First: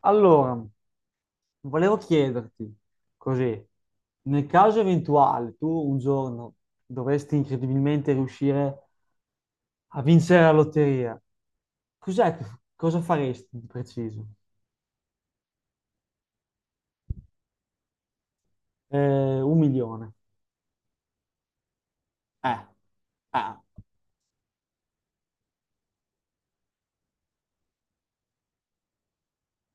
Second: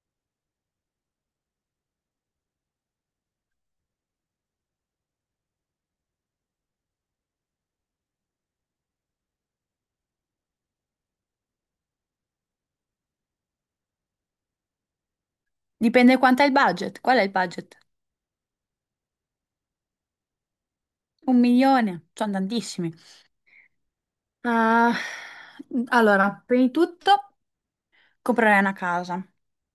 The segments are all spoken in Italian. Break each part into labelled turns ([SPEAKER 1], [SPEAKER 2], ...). [SPEAKER 1] Allora, volevo chiederti, così, nel caso eventuale tu un giorno dovresti incredibilmente riuscire a vincere la lotteria, cos'è che- cosa faresti di preciso?
[SPEAKER 2] Dipende quanto è il budget. Qual è il budget?
[SPEAKER 1] 1.000.000.
[SPEAKER 2] Un milione, sono
[SPEAKER 1] Eh,
[SPEAKER 2] tantissimi.
[SPEAKER 1] eh.
[SPEAKER 2] Ah, allora, prima di tutto comprerei una casa,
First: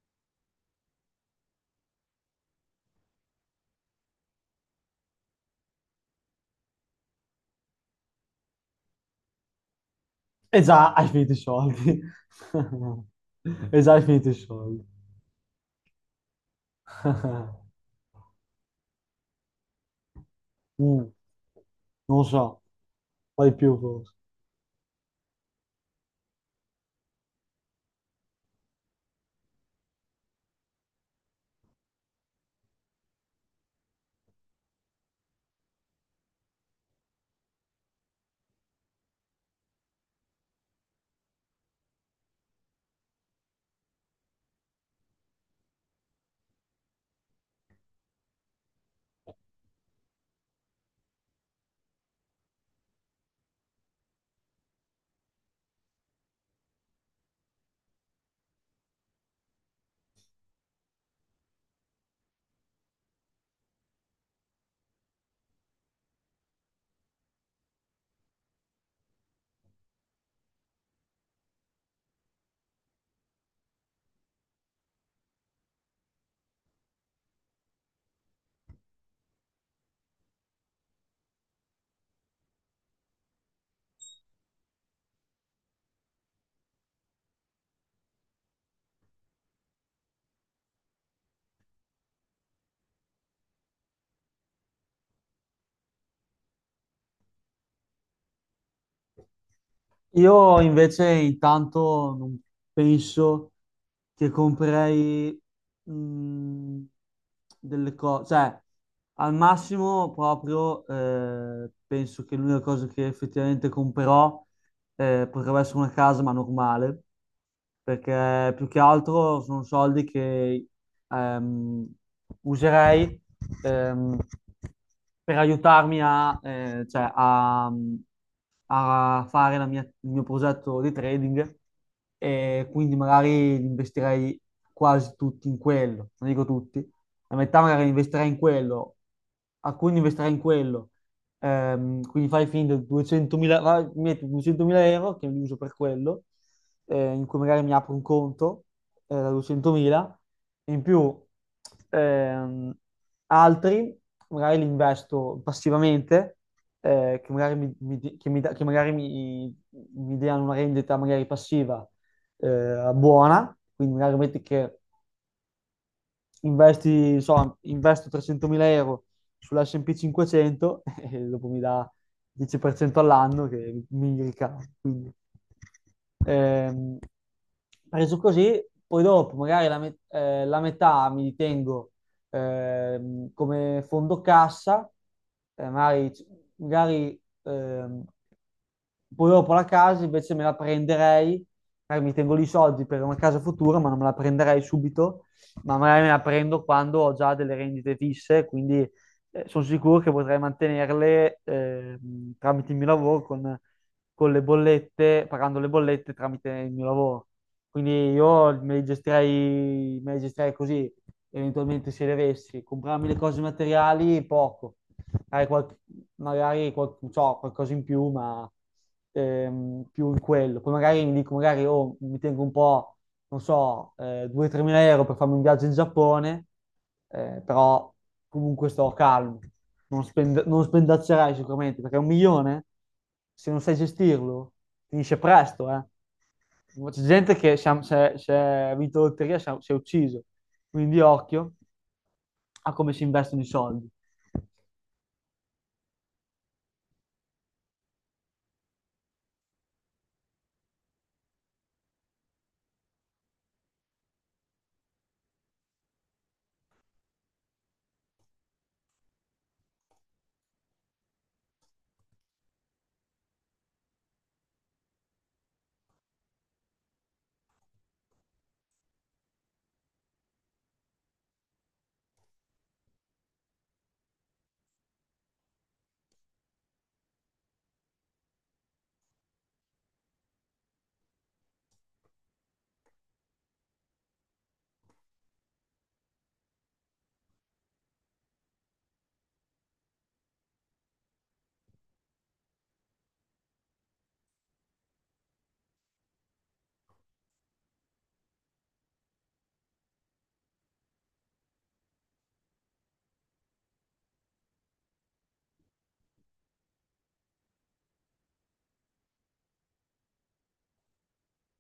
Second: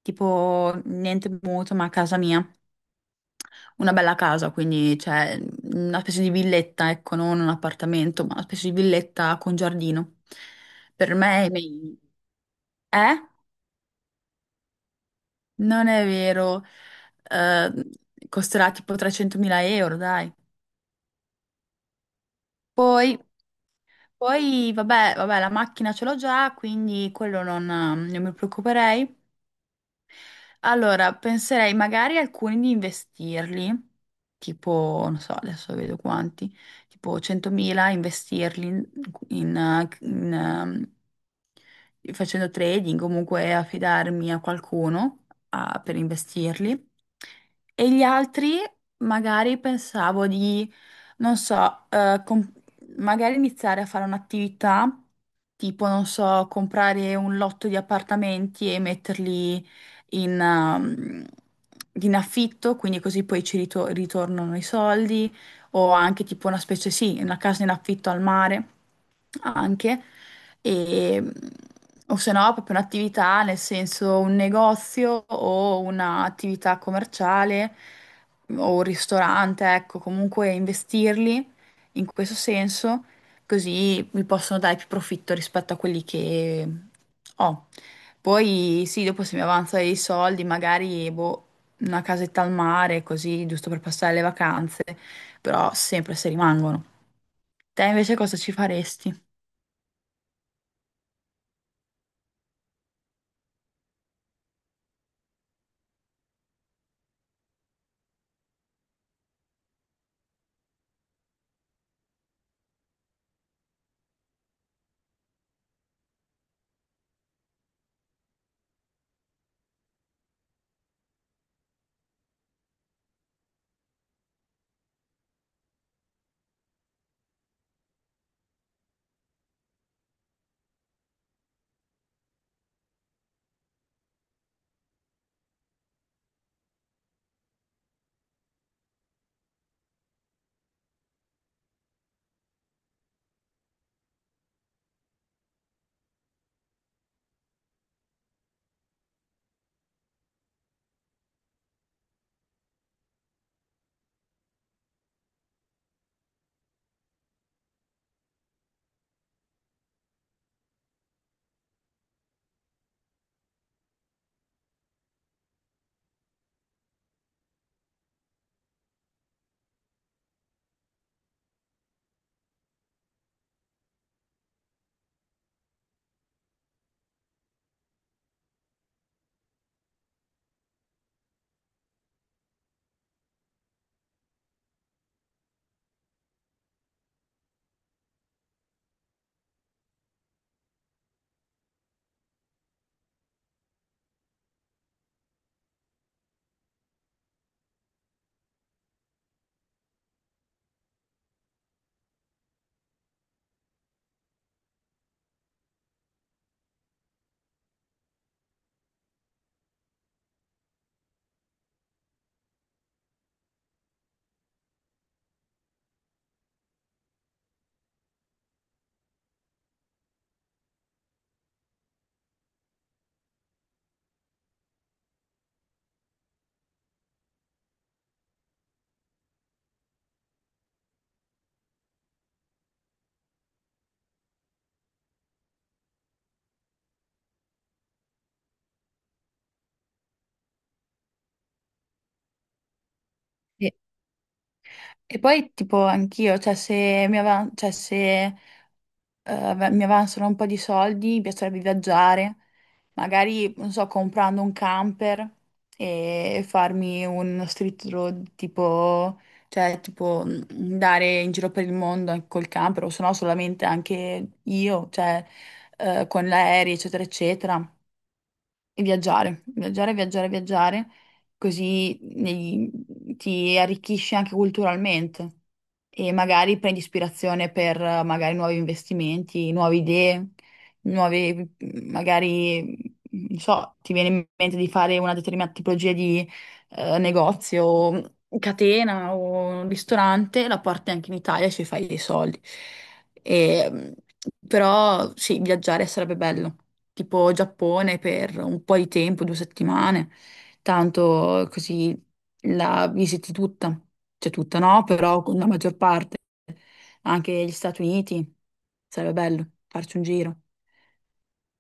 [SPEAKER 2] tipo niente mutuo, ma casa mia. Una bella casa, quindi cioè, una specie di villetta, ecco, non un appartamento, ma una specie di villetta con giardino.
[SPEAKER 1] E già hai
[SPEAKER 2] Per
[SPEAKER 1] finito i
[SPEAKER 2] me è meglio.
[SPEAKER 1] soldi.
[SPEAKER 2] Eh?
[SPEAKER 1] E già hai finito i soldi.
[SPEAKER 2] Non è vero. Eh, costerà tipo 300.000 euro, dai.
[SPEAKER 1] Mm, non so,
[SPEAKER 2] Poi
[SPEAKER 1] poi più forse.
[SPEAKER 2] Poi, vabbè, vabbè, la macchina ce l'ho già, quindi quello non mi preoccuperei. Allora, penserei magari alcuni di investirli, tipo, non so, adesso vedo quanti, tipo 100.000 investirli in facendo trading, comunque affidarmi a qualcuno ah, per investirli. E gli altri magari pensavo di, non so, magari iniziare a fare un'attività tipo, non so, comprare un lotto di appartamenti e metterli in, ehm, in affitto, quindi così poi ritornano i soldi, o anche tipo una specie, sì, una casa in affitto al mare, anche, e, o se no proprio un'attività, nel senso un negozio o un'attività commerciale o un ristorante, ecco, comunque investirli in questo senso, così mi possono dare più profitto rispetto a quelli che ho. Poi sì, dopo se mi avanza dei soldi, magari boh, una casetta al mare, così, giusto per passare le vacanze, però sempre se rimangono. Te invece cosa ci faresti?
[SPEAKER 1] Io invece intanto non penso che comprerei mh, delle cose, cioè al massimo proprio penso che l'unica cosa che effettivamente comprerò potrebbe essere una casa, ma normale, perché più che altro sono soldi che ehm, userei ehm, per aiutarmi a, cioè, a fare il mio progetto di trading, e quindi magari li investirei quasi tutti in quello, non dico tutti, la metà magari investirei in quello, alcuni investirei in quello. Quindi fai finta 200.000, vai, metti 200.000 € che li uso per quello, in cui magari mi apro un conto da 200.000, in più ehm, altri magari li investo passivamente, che magari, che mi che magari mi diano una rendita magari passiva buona, quindi magari metti che investo 300.000 € sull'S&P 500 e dopo mi dà 10% all'anno che mi ricavo. Quindi, ehm, preso così, poi dopo magari la metà mi ritengo come fondo cassa, eh, magari, magari, ehm, poi dopo la casa invece me la prenderei, magari mi tengo lì i soldi per una casa futura, ma non me la prenderei subito, ma magari me la prendo quando ho già delle rendite fisse, quindi sono sicuro che potrei mantenerle tramite il mio lavoro con le bollette, pagando le bollette tramite il mio lavoro. Quindi io me le gestirei così, eventualmente se le avessi. Comprarmi le cose materiali, poco hai qualcosa in più, ma più in quello. Poi magari mi dico, magari oh, mi tengo un po', non so, 2-3 mila euro per farmi un viaggio in Giappone, però comunque sto calmo. Non spendaccerai sicuramente, perché un milione, se non sai gestirlo, finisce presto, eh. C'è gente che si è vinto la lotteria, si è ucciso. Quindi occhio a come si investono i soldi.
[SPEAKER 2] E poi tipo anch'io, cioè se mi ava- cioè, se, ave- mi avanzano un po' di soldi, mi piacerebbe viaggiare, magari, non so, comprando un camper e farmi uno street road tipo, cioè tipo andare in giro per il mondo anche col camper, o se no solamente anche io, cioè con l'aereo, eccetera, eccetera. E viaggiare, viaggiare, viaggiare, viaggiare, così ti arricchisci anche culturalmente e magari prendi ispirazione per magari nuovi investimenti, nuove idee, nuovi, magari, non so, ti viene in mente di fare una determinata tipologia di negozio, o catena o un ristorante, la porti anche in Italia e ci fai dei soldi. E, però sì, viaggiare sarebbe bello tipo Giappone per un po' di tempo, due settimane, tanto così la visiti tutta, cioè tutta no, però con la maggior parte, anche gli Stati Uniti, sarebbe bello farci un giro.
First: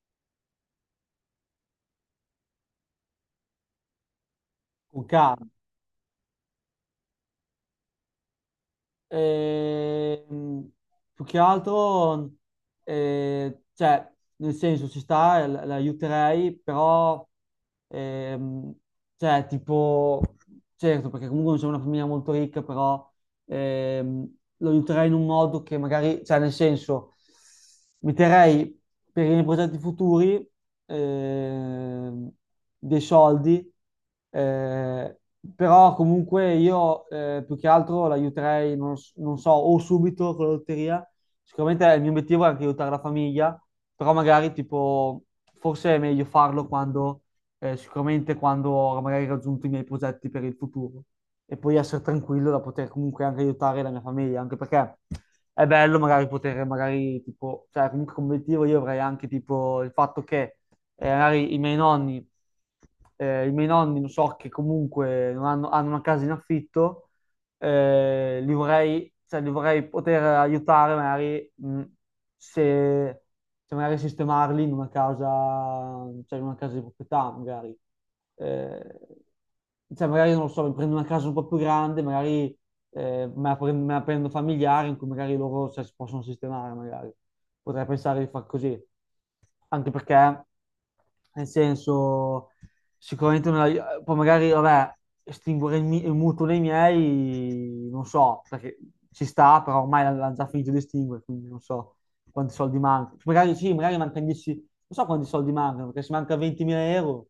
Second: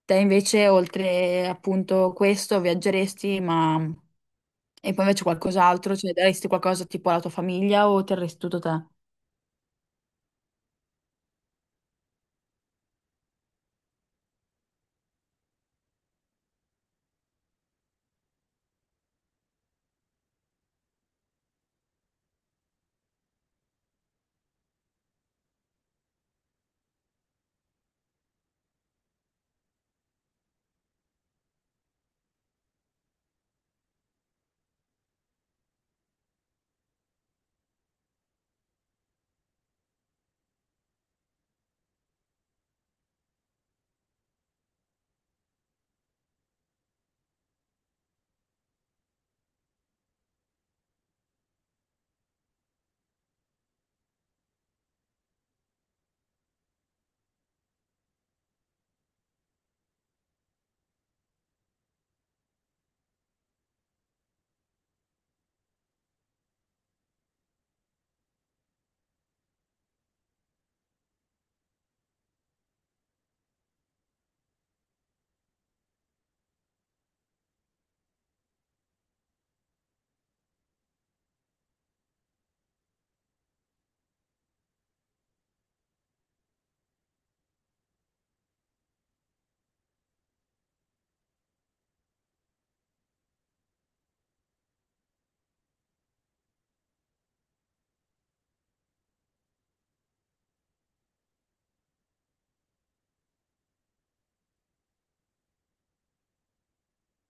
[SPEAKER 2] Te invece, oltre appunto questo, viaggeresti, ma... E
[SPEAKER 1] Con
[SPEAKER 2] poi invece
[SPEAKER 1] calma.
[SPEAKER 2] qualcos'altro, cioè daresti qualcosa tipo alla tua famiglia o terresti tutto te?
[SPEAKER 1] Ehm, Più che altro, cioè, nel senso, ci sta, l'aiuterei, però, ehm, cioè, tipo, certo, perché comunque non c'è una famiglia molto ricca, però ehm, lo aiuterei in un modo che magari, cioè nel senso, metterei per i miei progetti futuri ehm, dei soldi, eh, però comunque io più che altro l'aiuterei, non so, o subito con la lotteria, sicuramente il mio obiettivo è anche aiutare la famiglia, però magari tipo forse è meglio farlo quando sicuramente quando ho magari raggiunto i miei progetti per il futuro e poi essere tranquillo da poter comunque anche aiutare la mia famiglia, anche perché è bello magari poter, magari tipo, cioè comunque come obiettivo io avrei anche tipo il fatto che magari i miei nonni non so che comunque non hanno, hanno una casa in affitto, li vorrei, cioè, li vorrei poter aiutare magari se, se magari sistemarli in una casa, cioè in una casa di proprietà magari. Eh, cioè magari non lo so, mi prendo una casa un po' più grande, magari me la prendo familiare in cui magari loro cioè, si possono sistemare, magari. Potrei pensare di far così. Anche perché, nel senso, sicuramente non la- poi magari, vabbè, estinguere il mutuo dei miei, non so, perché ci sta, però ormai l'ha già finito di estinguere, quindi non so quanti soldi mancano. Magari sì, magari mancano 10, non so quanti soldi mancano, perché se manca 20.000 euro,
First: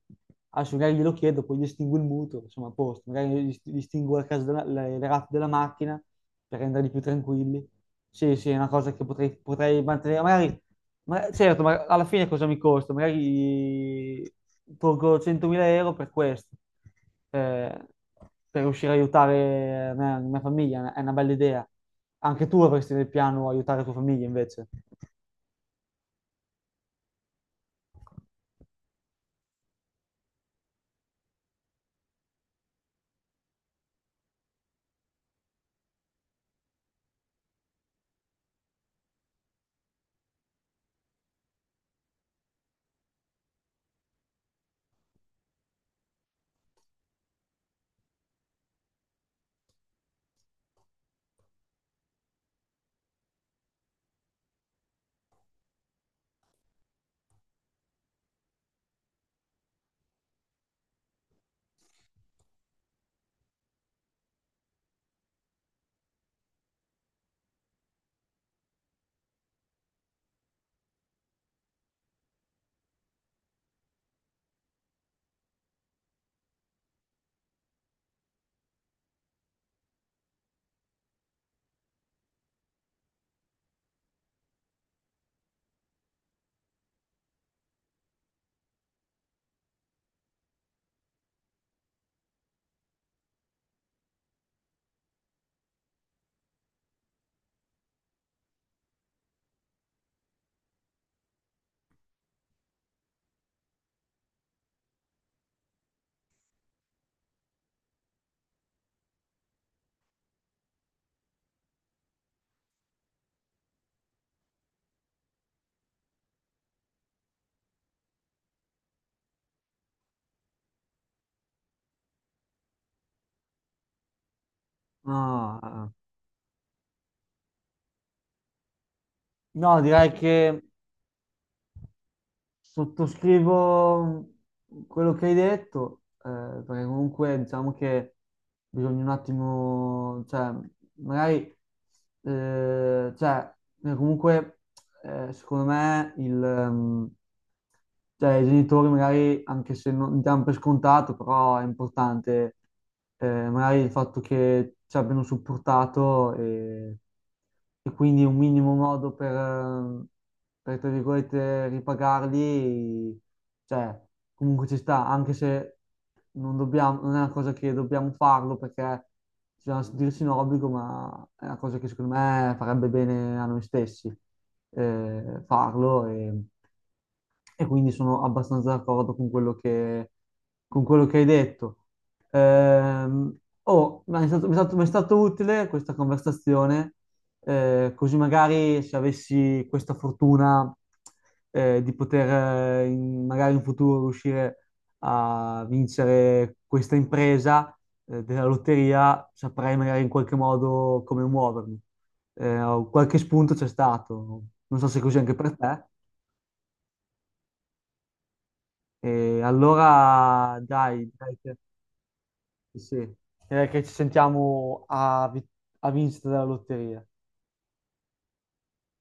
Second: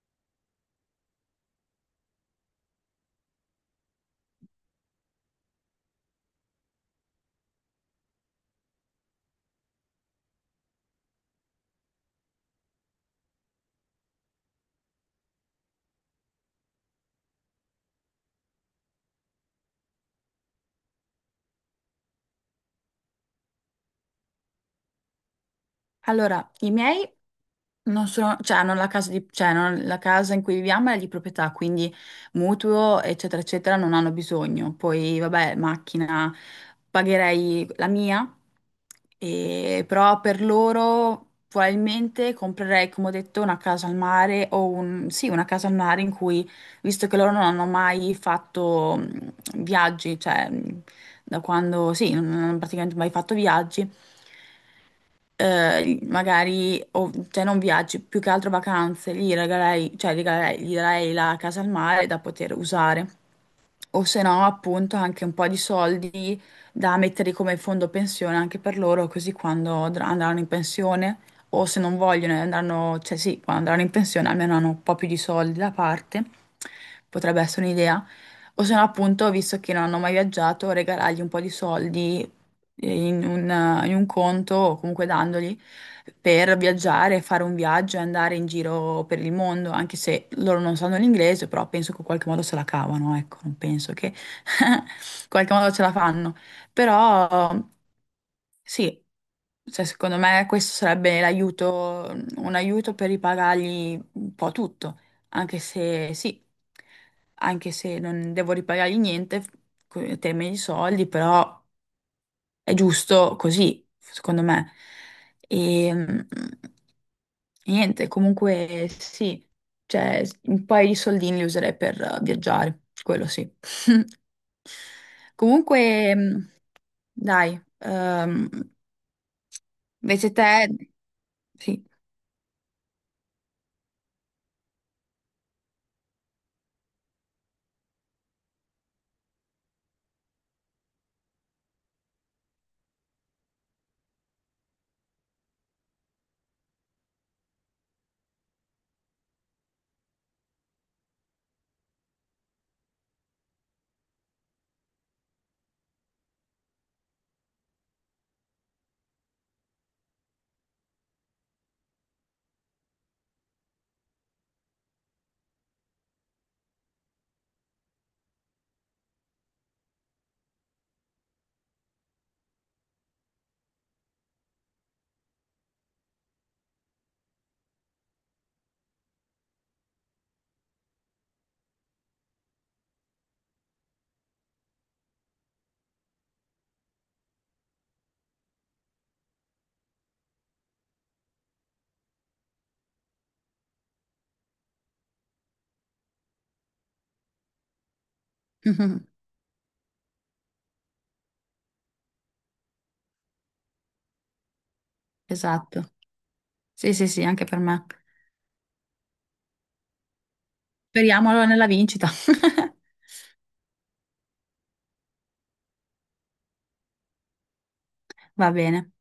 [SPEAKER 1] adesso magari glielo chiedo, poi gli estingo il mutuo, insomma, a posto, magari gli estingo le rate della macchina per renderli più tranquilli. Sì, sì, è una cosa che potrei mantenere, magari, certo, ma alla fine cosa mi costa? Magari tolgo 100.000 € per questo, eh, per riuscire a aiutare la mia famiglia, è una bella idea. Anche tu avresti nel piano aiutare la tua famiglia invece.
[SPEAKER 2] Allora, i miei non sono, cioè, non la casa di- cioè, non- la casa in cui viviamo è di proprietà, quindi mutuo, eccetera, eccetera, non hanno bisogno. Poi, vabbè, macchina, pagherei la mia, però per loro probabilmente comprerei, come ho detto, una casa al mare o un, sì, una casa al mare in cui, visto che loro non hanno mai fatto viaggi, cioè, da quando, sì, non hanno praticamente mai fatto viaggi magari, cioè non viaggi, più che altro vacanze, cioè regalerei, gli darei la casa al mare da poter usare. O se no, appunto, anche un po' di soldi da mettere come fondo pensione anche per loro, così quando andranno in pensione, o se non vogliono, e andranno, cioè sì, quando andranno in pensione almeno hanno un po' più di soldi da parte, potrebbe essere un'idea. O se no, appunto, visto che non hanno mai viaggiato, regalargli un po' di soldi in un, in un conto o comunque dandoli per viaggiare, fare un viaggio e andare in giro per il mondo, anche se loro non sanno l'inglese, però penso che in qualche modo se la cavano, ecco, non penso che in qualche modo ce la fanno. Però sì, cioè, secondo me questo sarebbe l'aiuto, un aiuto per ripagargli un po' tutto, anche se sì, anche se non devo ripagargli niente, in termini di soldi, però... È giusto così, secondo me. E mm, niente, comunque sì, cioè un paio di soldini li userei per viaggiare, quello sì.
[SPEAKER 1] Ah, ah.
[SPEAKER 2] Comunque, mm, dai,
[SPEAKER 1] No, direi
[SPEAKER 2] invece
[SPEAKER 1] che
[SPEAKER 2] te, sì,
[SPEAKER 1] sottoscrivo quello che hai detto, perché comunque diciamo che bisogna un attimo, cioè, magari, cioè, comunque, secondo me cioè, i genitori magari, anche se non diamo per scontato, però è importante magari il fatto che ci abbiano supportato e quindi un minimo modo per, tra virgolette, ripagarli, cioè, comunque ci sta, anche se non dobbiamo, non è una cosa che dobbiamo farlo perché bisogna sentirsi in obbligo, ma è una cosa che secondo me farebbe bene a noi stessi farlo. E quindi sono abbastanza d'accordo con quello che hai detto. Ehm, oh, ma mi è stato utile questa conversazione, così magari se avessi questa fortuna, di poter, magari in futuro riuscire a vincere questa impresa, della lotteria, saprei magari in qualche modo come muovermi. Qualche spunto c'è stato. Non so se è così anche per
[SPEAKER 2] esatto.
[SPEAKER 1] te.
[SPEAKER 2] Sì, sì, sì, anche per me.
[SPEAKER 1] E allora dai,
[SPEAKER 2] Speriamo
[SPEAKER 1] direi
[SPEAKER 2] allora
[SPEAKER 1] che,
[SPEAKER 2] nella vincita.
[SPEAKER 1] sì, sì, direi che ci sentiamo a vincita della lotteria.
[SPEAKER 2] Va bene.